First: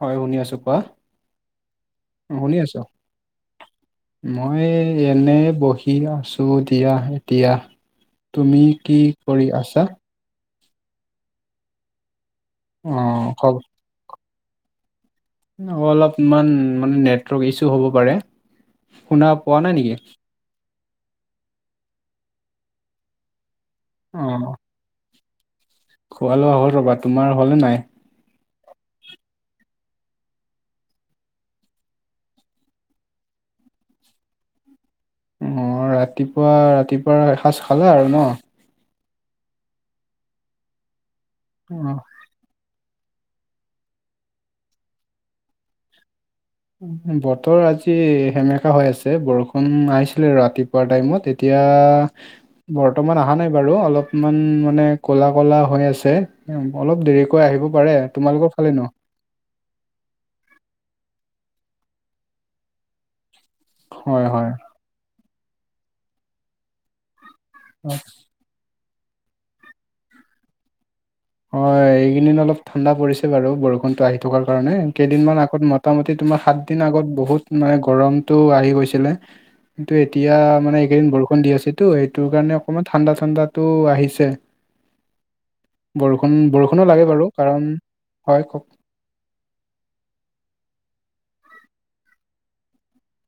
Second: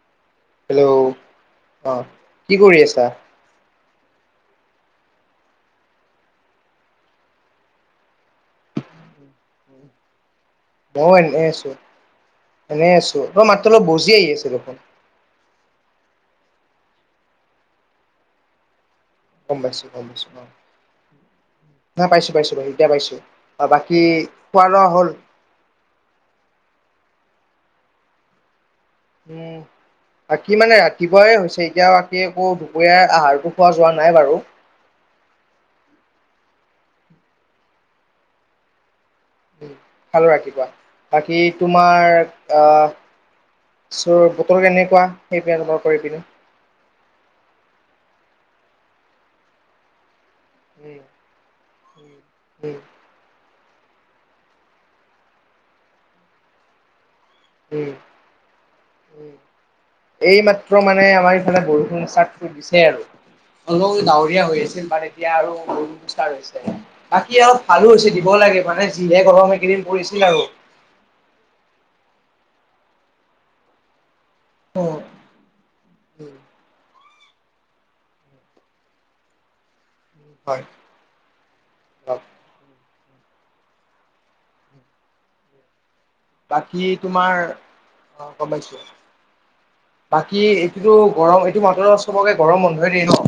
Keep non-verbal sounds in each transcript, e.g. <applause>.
হয় শুনি আছো কোৱা, হেল্ল' অ কি শুনি কৰি আছো। আছা মই এনে বহি আছো দিয়া এতিয়া। তুমি কি কৰি আছা? মই এনে আছো, এনেই অ আছো খ তই মাত্ৰ অলপ বহি আহি আছিল দেখোন। অলপমান মানে নেটৱৰ্ক ইছু হ'ব পাৰে, শুনা গম পোৱা নাই পাইছো নেকি? গম পাইছো অ পাইছো পাইছো, পাই এতিয়া পাইছো বাকী খোৱা লোৱা হ'ল। খোৱালোৱা হ'ল ৰ'বা তোমাৰ হ'লে নাই। উম বাকী মানে ৰাতিপুৱাই হৈছে এতিয়া বাকী একো দুপৰীয়ীয়া আহাৰটো খোৱা যোৱা নাই বাৰু। অ' ৰাতিপুৱা ৰাতিপুৱা এসাঁজ খালা আৰু ন। উম খালো ৰাতিপুৱা, বাকী তোমাৰ- অ, চ ' বতৰ কেনেকুৱা? সেই পিনে তোমাৰ কৰি পিনি? বতৰ আজি সেমেকা হৈ আছে বৰষুণ আহিছিলে ৰা- ৰাতিপুৱা উম টাইমত, এতিয়া- উম উম বৰ্তমান অহা নাই বাৰু, অলপমান মানে কলা কলা হৈ আছে। অলপ দেৰিকৈ আহিব পাৰে, তোমালোকৰ ফালে নো- উম এই মাত্ৰ মানে আমাৰ ইফালে বৰষুণ চাদটো দিছে আৰু। অলপ হয় ডাৱৰীয়া হয় হৈ আছিল বাৰু এতিয়া আৰু, গৰুুষ্টাৰ হৈছে বাকী অলপ- ভালো হৈছে দিব লাগে, মানে যিহে গৰমে কিনম পৰিছিল আৰু। হয় এইকেইদিন অলপ ঠাণ্ডা পৰিছে বাৰু বৰষুণতো আহি- থকাৰ কাৰণে কেইদিন মান আগত মোটামুটি তোমাৰ সাত দিন আগত বহুত- মানে গৰমতটো আহি গৈছিলে, কিন্তু এতিয়া হয় মানে- এইকেইদিন বৰষুণ দি আছে টো এইটোৰ কাৰণে অকণমান ঠাণ্ডাঠণ্ডাতটো আহিছে। বৰষুণ বৰষুণো বাকী লাগে বাৰু তোমাৰ কাৰণ অ হয় গ কওক। পাইছো। বাকী এইটোতো গৰম এইটো মাত্ৰ চবকে গৰম বন্ধয়ে দিয়ে ন।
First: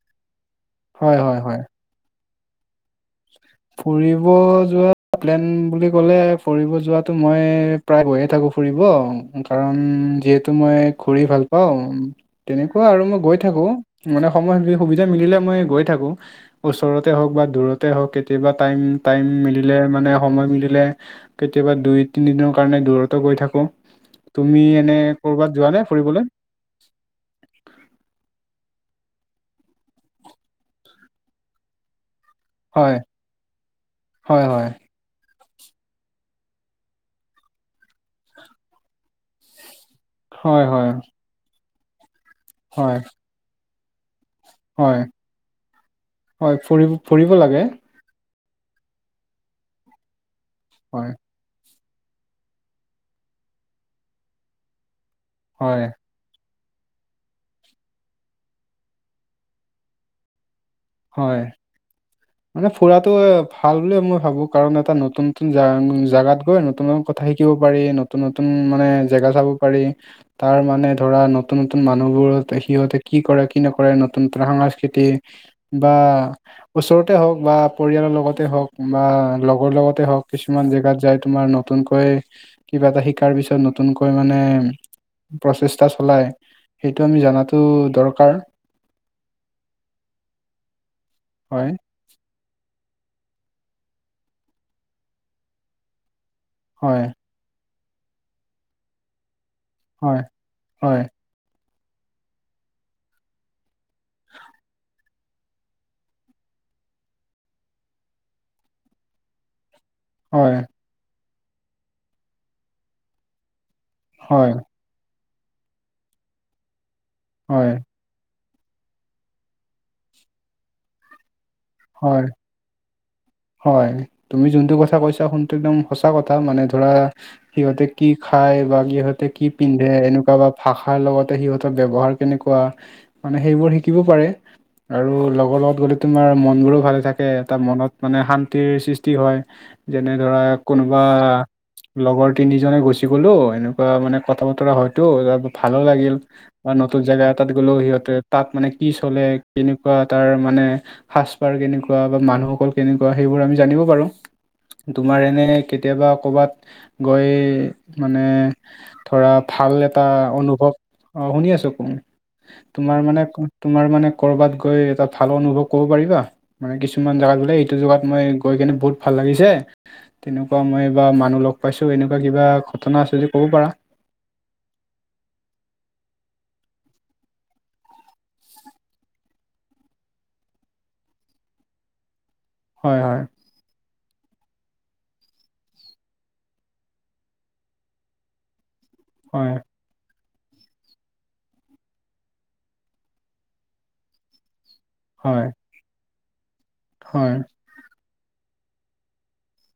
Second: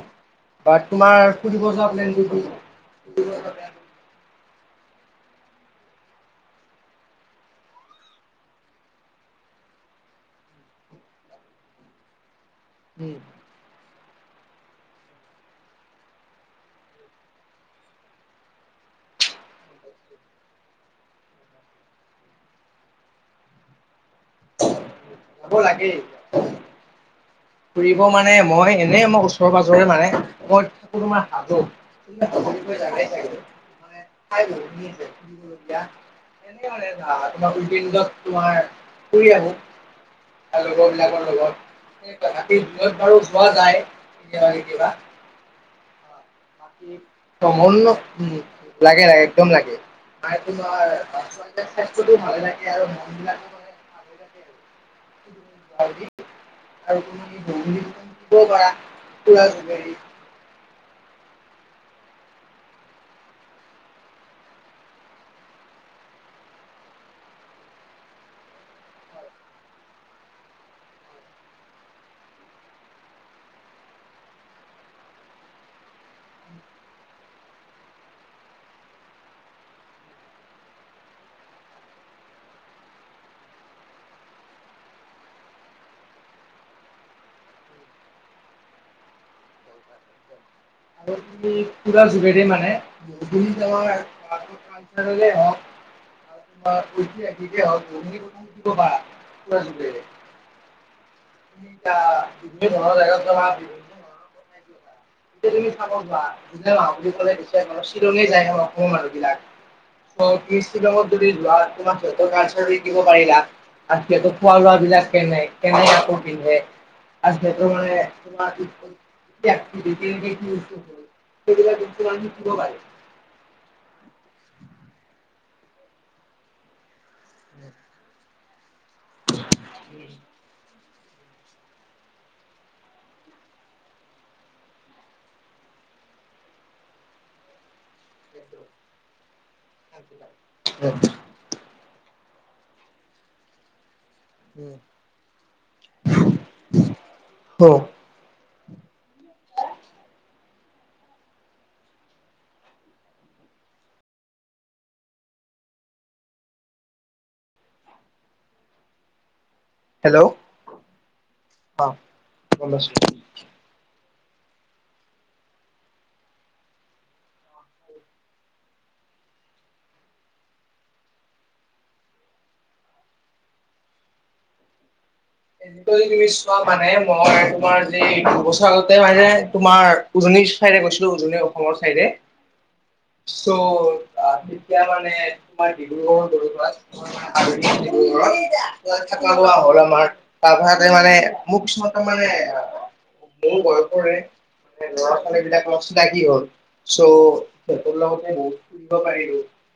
বা হয় তোমাৰ হয় হয় ফুৰিব যোৱা প্লেনটো কি? ফুৰিব যোৱা প্লেন- ফুৰিব যোৱা প্লেন বুলি ক'লে ফুৰিব যোৱাতটো মই- প্ৰায় বয়ে থাকো ফুৰিব কাৰণ যিহেতু মই ফুৰি ভাল পাওঁ। তেনেকুৱা আৰু মই গৈ- থাকো মানে সময় সুবিধা মিলে মই গৈ থাকো ওচৰতে হওক বা দূৰত- তে হওক কেতিয়াবা টাইম টাইম মিলে মানে সময় মিলে। কেতিয়াবা দুই তিনি দিনৰ কাৰণে দূৰতো গৈ থাকো তুমি এনে। যাব ক'ৰবাত যোৱা নে লাগে। ফুৰিবলে। ফুৰিব মানে মই এনেই মই ওচৰে পাজৰে মানে মই থাকো তোমাৰ হাজুত, হয় হয় হয় <unintelligible> এনে তোমাৰ উিন গছ তোমাৰ ফুৰি আহো। হয় লগৰ হয় বিলাকৰ লগত ৰাতি যত হয় বাৰো যোৱা যায়। কেতিয়াবা। হয় হয় বাকী ফৰিব ফুৰিব লাগে। ভ্ৰমণ উম লাগে লাগে একদম লাগে নাই তোমাৰ- হয় স্বাস্থ্যতো ভালে থাকে আৰু মন বিলাকো মানে ভালে থাকে হয় আৰু। <unintelligible> হয়। <inaudible> মানে ফুৰাটো ভাল বুলিয়ে মই ভাবোঁ কাৰণ এটা নতুন নতুন জে জেগাত গৈ নতুন, কথা শিকিব পাৰি নতুন নতুন মানে জেগা চাব পাৰি। তাৰ মানে ধৰা নতুন নতুন মানুহবোৰ সিহঁতে কি কৰে কি নকৰে নতুন নতুন সাংস্কৃতিক। বা, ওচৰতে হওক বা পৰিয়ালৰ লগতে হওক বা লগৰ লগতে হওক কিছুমান জেগাত যাই তোমাৰ, নতুনকৈ কিবা এটা শিকাৰ পিছত নতুনকৈ মানে। প্ৰচেষ্টা চলাই সেইটো আমি জনাতো দৰকাৰ। আৰু হয় পুৰা যুৰেৰে মানে বুখিন আমাৰ হওক <unintelligible> আৰু হয় ঐতিহাসিকে হওক বা য <unintelligible> হয় হয়। ধৰ জেগাত গলা, পিকনিক খাব যোৱা বুলি কলে বেছি ভাগ শ্বিলঙেই যায় ন মানুহ বিলাক। হয় <unintelligible> শিকিব পাৰিলা। আজি আকৌ হয় খোৱা লোৱা বিলাক হয় কেনে কেনে আকৌ পিন্ধে আজিকালি মানে। হয় <unintelligible> হয় তুমি যোনটো কথা কৈছা সোনটো একদম সঁচা কথা মানে ধৰা, সিহঁতে কি খাই বা সিহঁতে কি পিন্ধে এনেকুৱা বা ভাষা, ৰ লগতে সিহঁতৰ ব্যৱহাৰ কেনেকুৱা মানে সেইবোৰ শিকিব পাৰে। আৰু লগৰ লগত গ'লে তোমাৰ মন বোৰো ভালে থাকে এটা মনত। মানে শান্তিৰ সৃষ্টি হয় যেনে ধৰা কোনোবা। লগৰ তিনিজনে গুচি গ'লো। মানে কথা বতৰা হয়তো তাৰ ভালো লাগিল বা নতুন জেগা এটাত অ', গ'লেও সিহঁতে। তাত মানে কি চলে কেনেকুৱা তাৰ মানে। সাজপাৰ কেনেকুৱা বা মানুহসকল কেনেকুৱা সেইবোৰ আমি জানিব পাৰোঁ। তোমাৰ এনে কেতিয়াবা ক'ৰবাত গৈ মানে, ধৰা ভাল এটা হেল্ল' অ অনুভৱ অ শুনি আছোঁ ক গম পাইছো। তোমাৰ মানে। তোমাৰ মানে কৰবাত গৈ এটা ভাল অনুভৱ। ক'ব পাৰিবা মানে কিছুমান জেগাত গলে এইটো জেগাত মই গৈ কিনে বহুত ভাল লাগিছে। তেনেকুৱা মই বা মানুহ লগ পাইছোঁ এনেকুৱা কিবা ঘটনা আছে যদি ক'ব পাৰা। গৈ কিনে চোৱা মানে মই তোমাৰ যি দুবছৰ আগতে মানে তোমাৰ, উজনিৰ চাইডে গৈছিলো উজনি অসমৰ চাইডে। হয় হয়। চ' এতিয়া মানে তোমাৰ ডিব্ৰুগড়ত দদৌ ঘৰ আছে। <unintelligible> আৰু খোৱা থকা শোৱা হয় হ'ল আমাৰ। তাৰ পিছতে মানে মোক কিছুমান তাৰ মানে মোৰ বয়সৰে। মানে ল'ৰা হয় ছোৱালীবিলাকৰ <unintelligible> কি হ'ল হয় চ', লগতে বুব পাৰ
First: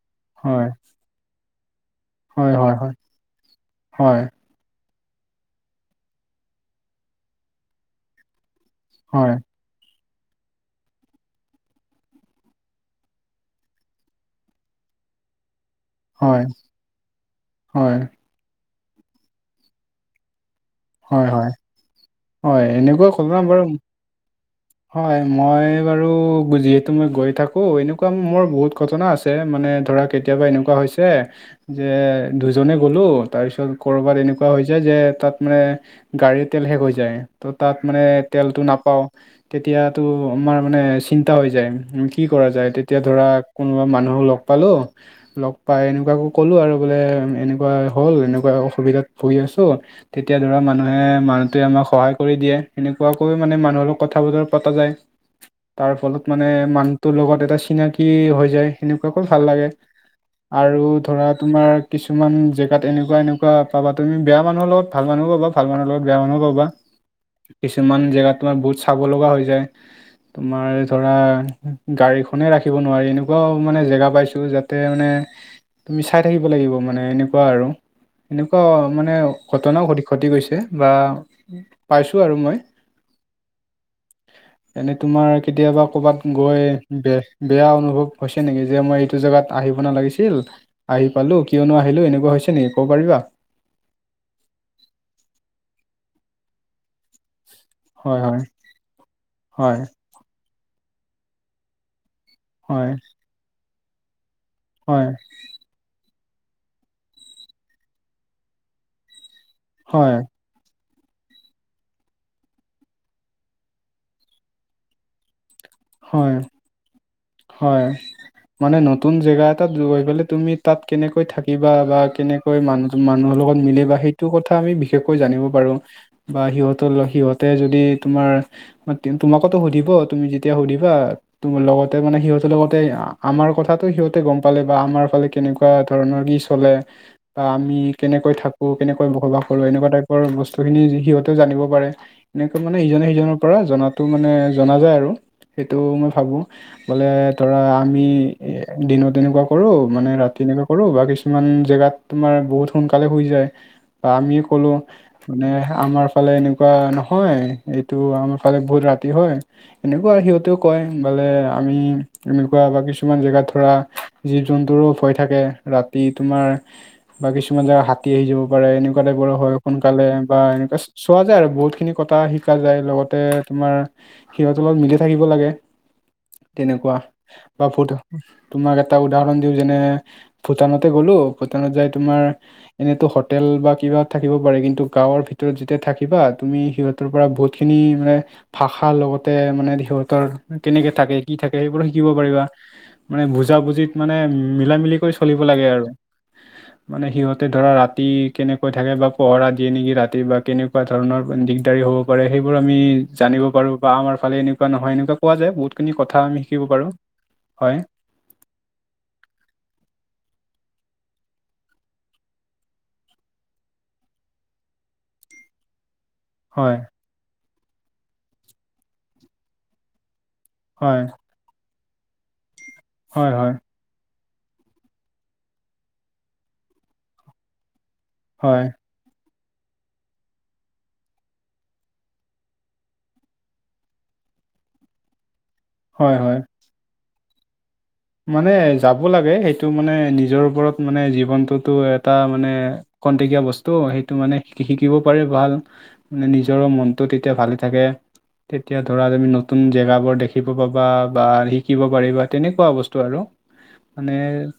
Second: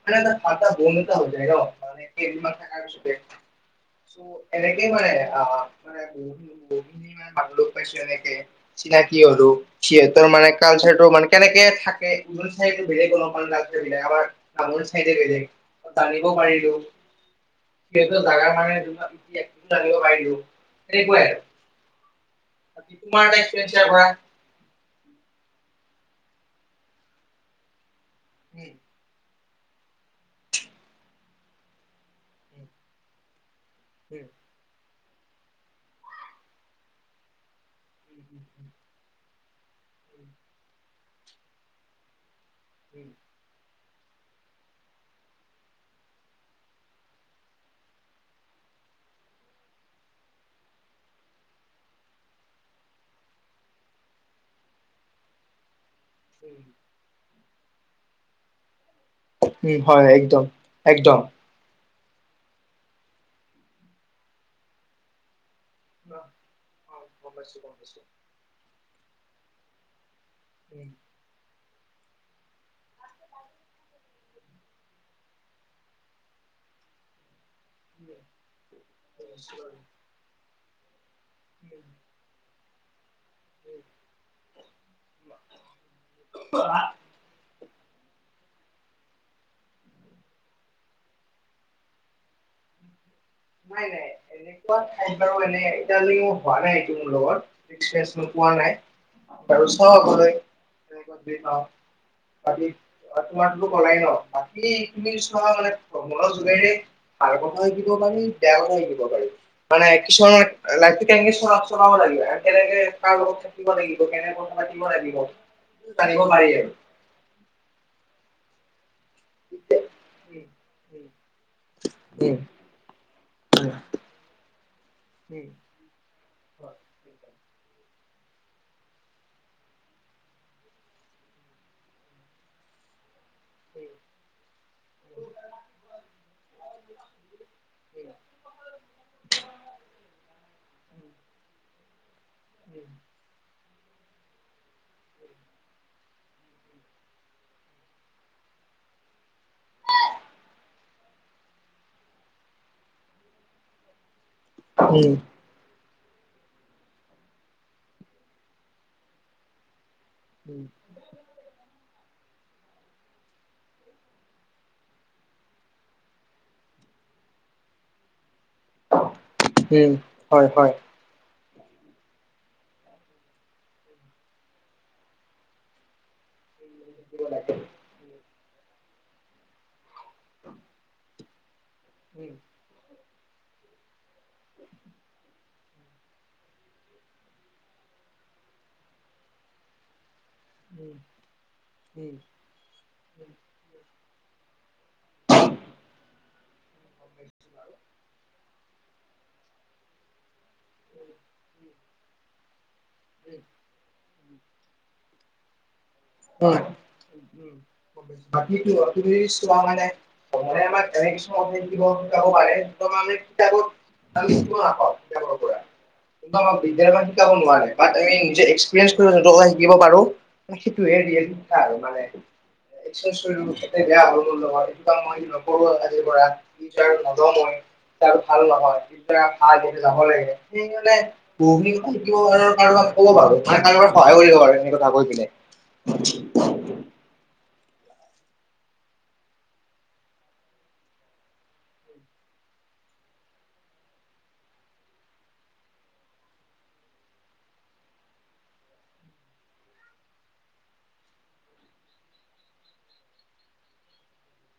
মানটা ফটা হয় বন্টা হৈ যায় ন মানে। হয় কেইদিনমান হয় থকাৰ হয় পিছতে চ' হয়। এনেকেই কৰে <inaudible> পাইছো এনেকে চিনাকি হয় হলোঁ, সিহঁতৰ মানে কালচাৰটো মানে কেনেকে থাকে <unintelligible> জানিব হয় পাৰিলো হয় সেইটো জাগা মানে <inaudible> জানিব পাৰিলো। সেনেকুৱাই হয় আৰু হয় হয় বাকী এনেকুৱা তোমাৰ এটা ঘটনা বাৰু এক্সপিৰিয়েঞ্চ শ্বেয়াৰ কৰা। হয় মই বাৰু যিহেতু মই গৈ থাকো এনেকুৱা মোৰ বহুত ঘটনা আছে। মানে ধৰা কেতিয়াবা এনেকুৱা হৈছে যে দুজনে গ'লো তাৰপিছত। ক'ৰবাত এনেকুৱা হৈ যায় যে তাত। মানে গাড়ীৰ তেল শেষ হৈ যায়, ত' তাত মানে তেলটো নাপাওঁ, তেতিয়াতো আমাৰ মানে চিন্তা হৈ যায় কি কৰা যায়, তেতিয়া ধৰা কোনোবা মানুহক লগ পালোঁ লগ পাই এনেকুৱাকো কলো আৰু বোলে এনেকুৱা হ'ল, এনেকুৱা অসুবিধাত ভুগি আছোঁ, তেতিয়া ধৰা মানুহে মানুহটোৱে আমাক সহায় কৰি দিয়ে। সেনেকুৱাকৈ মানে মানুহৰ লগত কথা বতৰা পতা যায়। তাৰ ফলত মানে মানুহটোৰ লগত এটা চিনাকি হৈ যায়। সনেকুৱাকৈ ভাল লাগে, উম হয় একদম আৰু একদম। ধৰা তোমাৰ কিছুমান জেগাত এনেকুৱা-এনেকুৱা পাবা তুমি বেয়া মানুহৰ লগত ভাল মানুহ পাবা, ভাল মানুহ লগত বেয়া মানুহ পাবা, গম পাইছো গম কিছুমান জেগাত তোমাৰ বহুত চাব লগা হৈ যায়, তোমাৰ ধৰা গাড়ীখনে ৰাখিব নোৱাৰি এনেকুৱাও মানে জেগা পাইছো যাতে মানে তুমি চাই থাকিব লাগিব মানে এনেকুৱা আৰু এনেকুৱা মানে প্ৰতি ক্ষতি গৈছে বা পাইছো আৰু মই। এনেই তোমাৰ কেতিয়াবা কৰ'বাত গৈ পাইছো। বে বেয়া অনুভৱ হৈছে নেকি? যে মই এইটো জেগাত আহিব নালাগিছিল আহি পালোঁ, কিয়নো আহিলোঁ, এনেকুৱা হৈছে নেকি ক'ব পাৰিবা? নাই নাই এনেকুৱা ঠাইত বাৰু এনে এতিয়ালৈ মোৰ হোৱা নাই। মোৰ লগত হয় এক্সপ্ৰইঞ্চটো হয় হোৱা নাই বাৰু হয় চাওঁ আগলৈ। <unintelligible> আজি হয় তোমাৰতো কলাই ন। বাকী এইখিনি হয় চোৱা মানে <unintelligible> বেয়া কথা শিকিব পাৰি, মানে হয় কিছুমান লাগি কেনেকে চ চলাব লাগিব কেনেকে প <inaudible> কিব লাগিব, কেনেক কিব লাগিব, জানিব হয় পাৰি আৰু। হয়। মানে নতুন জেগা এটাত গৈ পেলে তুমি তাত কেনেকৈ থাকিবা বা উম উম কেনেকৈ মানু মানুহৰ লগত মিলে বা সেইটো কথা আমি বিশেষকৈ জানিব উম উম পাৰো বা সিহঁতৰ-সিহঁতে যদি তোমাৰ তোমাকতো সুধিব তুমি এতিয়া সুধিবা ত লগতে মানে সিহঁতৰ লগতে আমাৰ কথাটো সিহঁতে গম পালে বা আমাৰ ফালে কেনেকুৱা কেনেকুৱা ধৰণৰ কি চলে? বা আমি কেনেকৈ থাকো, কেনেকৈ বসবাস কৰো এনেকুৱা টাইপৰ বস্তুখিনি সিহঁতেও জানিব পাৰে। এনেকৈ মানে ইজনে সিজনৰ পৰা জনাটো মানে জনা যায় আৰু সেইটো মই ভাবো, বোলে ধৰা আমি দিনত তেনেকুৱা কৰোঁ, মানে ৰাতি এনেকুৱা কৰোঁ বা কিছুমান জেগাত তোমাৰ বহুত সোনকালে শুই যায় বা আমিওঁ কলো মানে আমাৰ ফালে এনেকুৱা নহয়, এইটো আমাৰ ফালে বহুত ৰাতি হয়। এনে সিহতেও উম কয়। সোনকালে আমি এনেকুৱা বা কিছুমান জেগাত ধৰা জীৱ-জন্তুৰো ভয় থাকে। ৰাতি তোমাৰ বা কিছুমান জেগা হাতী আহি যাব পাৰে, এনেকুৱা টাইপৰ হয়। উম সোনকালে বা হয় হয় এনেকুৱা <inaudible> চোৱা যায় আৰু বহুত খিনি কথা শিকা যায়, লগতে তোমাৰ সিহঁতৰত মিলি <unintelligible> থাকিব লাগে হয়। তেনেকুৱা। বা ভূটা, তোমাক এটা উদাহৰণ দিওঁ যেনে ভূটানতে গ'লো, ভূটানত যাই তোমাৰ এনেতো হোটেল বা কিবা থাকিব পাৰে, কিন্তু গাঁৱৰ ভিতৰত যেতিয়া থাকিবা, তুমি সিহঁত তাৰ পৰা বহুত খিনি মানে ভাষা লগতে মানে সিহঁতৰ কেনেকে থাকে, কি থাকে সেইবোৰো শিকিব পাৰিবা। মানে বুজা-বুজিত মানে মিলা-মিলি কৰি চলিব লাগে আৰু। মানে সিহঁতে ধৰা ৰাতি কেনেকৈ থাকে বা পহৰা দিয়ে নেকি ৰাতি বা কেনেকুৱা ধৰণৰ দিগদাৰি হ'ব পাৰে সেইবোৰ আমি জানিব পাৰো বা আমাৰ ফালে এনেকুৱা নহয়। এনেকুৱা কোৱা যায় বহুত। খিনি কথা আমি শিকিব পাৰো, হয়। বাকী তো তুমি চোৱা মানে মানে আমাৰ তেনে কিছুমান <unintelligible> যাব পাৰে <unintelligible> কালি সেইটো আহক তেবৰ পৰা। সেইটো আমাক হয় বিদালয়ত শিকাব নোৱাৰে বা এই নিজে এক্সপিৰিয়েঞ্চ কৰি যিটো কথা শিকিব পাৰো। হয় <unintelligible> আৰু মানে হয় হয় <unintelligible> এ বেয়া হ'ল মোৰ লগত। এইটো কাম মই নকৰো আজিৰ পৰা। বিচাৰ নলওঁ মই য়া আৰু ভাল হয় নহয়। ধৰা <unintelligible> যাব লাগে সি মানে বহুখিনি কথা শিকিব পাৰো আৰু কাৰোবাক ক'ব পাৰো। মানে কাৰোবাক সহায় কৰিব পাৰো সেইখিনি কথা শিকি কিনে। হয়, হয়। <inaudible> মানে যাব লাগে। সেইটো মানে নিজৰ ওপৰত মানে জীৱনটোতো এটা মানে কনটেকীয়া বস্তু। সেইটো মানে শি শিকিব পাৰিল ভাল। মানে নিজৰো মনটো তেতিয়া ভালে থাকে। তেতিয়া ধৰা তুমি নতুন জেগাবোৰ দেখিব পাবা বা শিকিব পাৰিবা। তেনেকুৱা বচ ত আৰু মানে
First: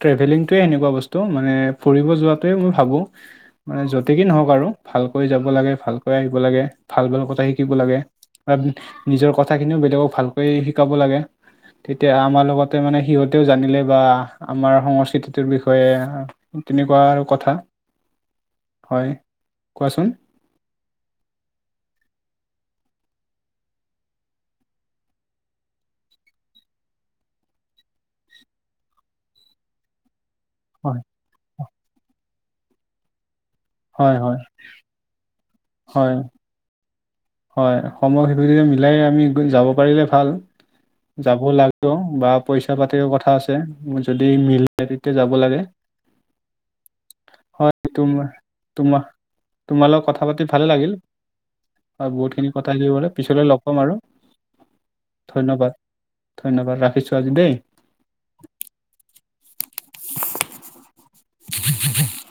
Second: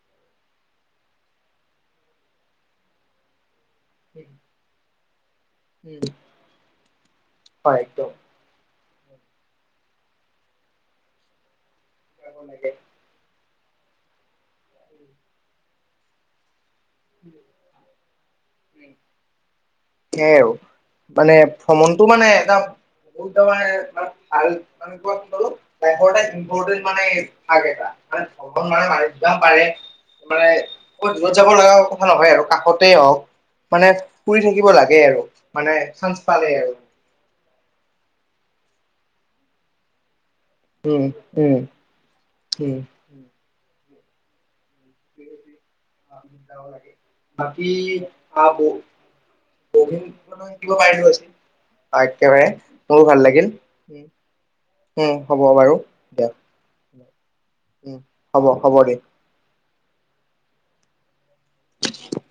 ট্ৰেভেলিংটোৱে এনেকুৱা বস্তু মানে ফুৰিব যোৱাটোৱে মই ভাবো। মানে যতেকি নহওঁক আৰু ভালকৈ যাব লাগে, ভালকৈ আহিব লাগে, ভাল-ভাল কথা শিকিব হয় লাগে। একদম বা নিজৰ কথাখিনিও বেলেগক ভালকৈ শিকাব লাগে, তেতিয়া আমাৰ লগতে মানে সিহঁত তেও জানিলে বা আমাৰ সংস্কৃতিটোৰ বিষয়ে তেনেকুৱা আৰু কথা। হয় কোৱাচোন সেয়াই আৰু মানে ভ্ৰমণটো মানে এটা <unintelligible> ভাল <unintelligible> <unintelligible> এটা ইম্পৰ্টেণ্ট মানে ভাগ এটা মানে ভ্ৰগণ <unintelligible> পাৰে। মানে হয়। দূৰত যাব লাগা কথা নহয় আৰু কাষতেই হওঁক। মানে হয় হয় ফুৰি থাকিব লাগে আৰু মানে হয় চান্স পালেই আৰু। হয়। সময় <unintelligible> মিলাই আমি যাব পাৰিলে ভাল। উম যাব উম লাগে বা পইচা উম পাতিৰ কথা আছে। যদি মিল তেতিয়া যাব লাগে, যাব লাগে বাকী হয় তোমাৰ আহ বহু তোমাৰ তোমাৰ লগত কথা পাতি ভালে শিকিব লাগিল। পাৰিলো আজি হয় একেবাৰে বহুতখিনি কথা মোৰো <unintelligible> ভাল পিছলৈ লাগিল লগ পাম আৰু উম হ'ব বাৰু ধন্যবাদ। দিয়া ধন্যবাদ, ৰাখিছো আজি দেই। উম হ'ব হ'ব দি <unintelligible>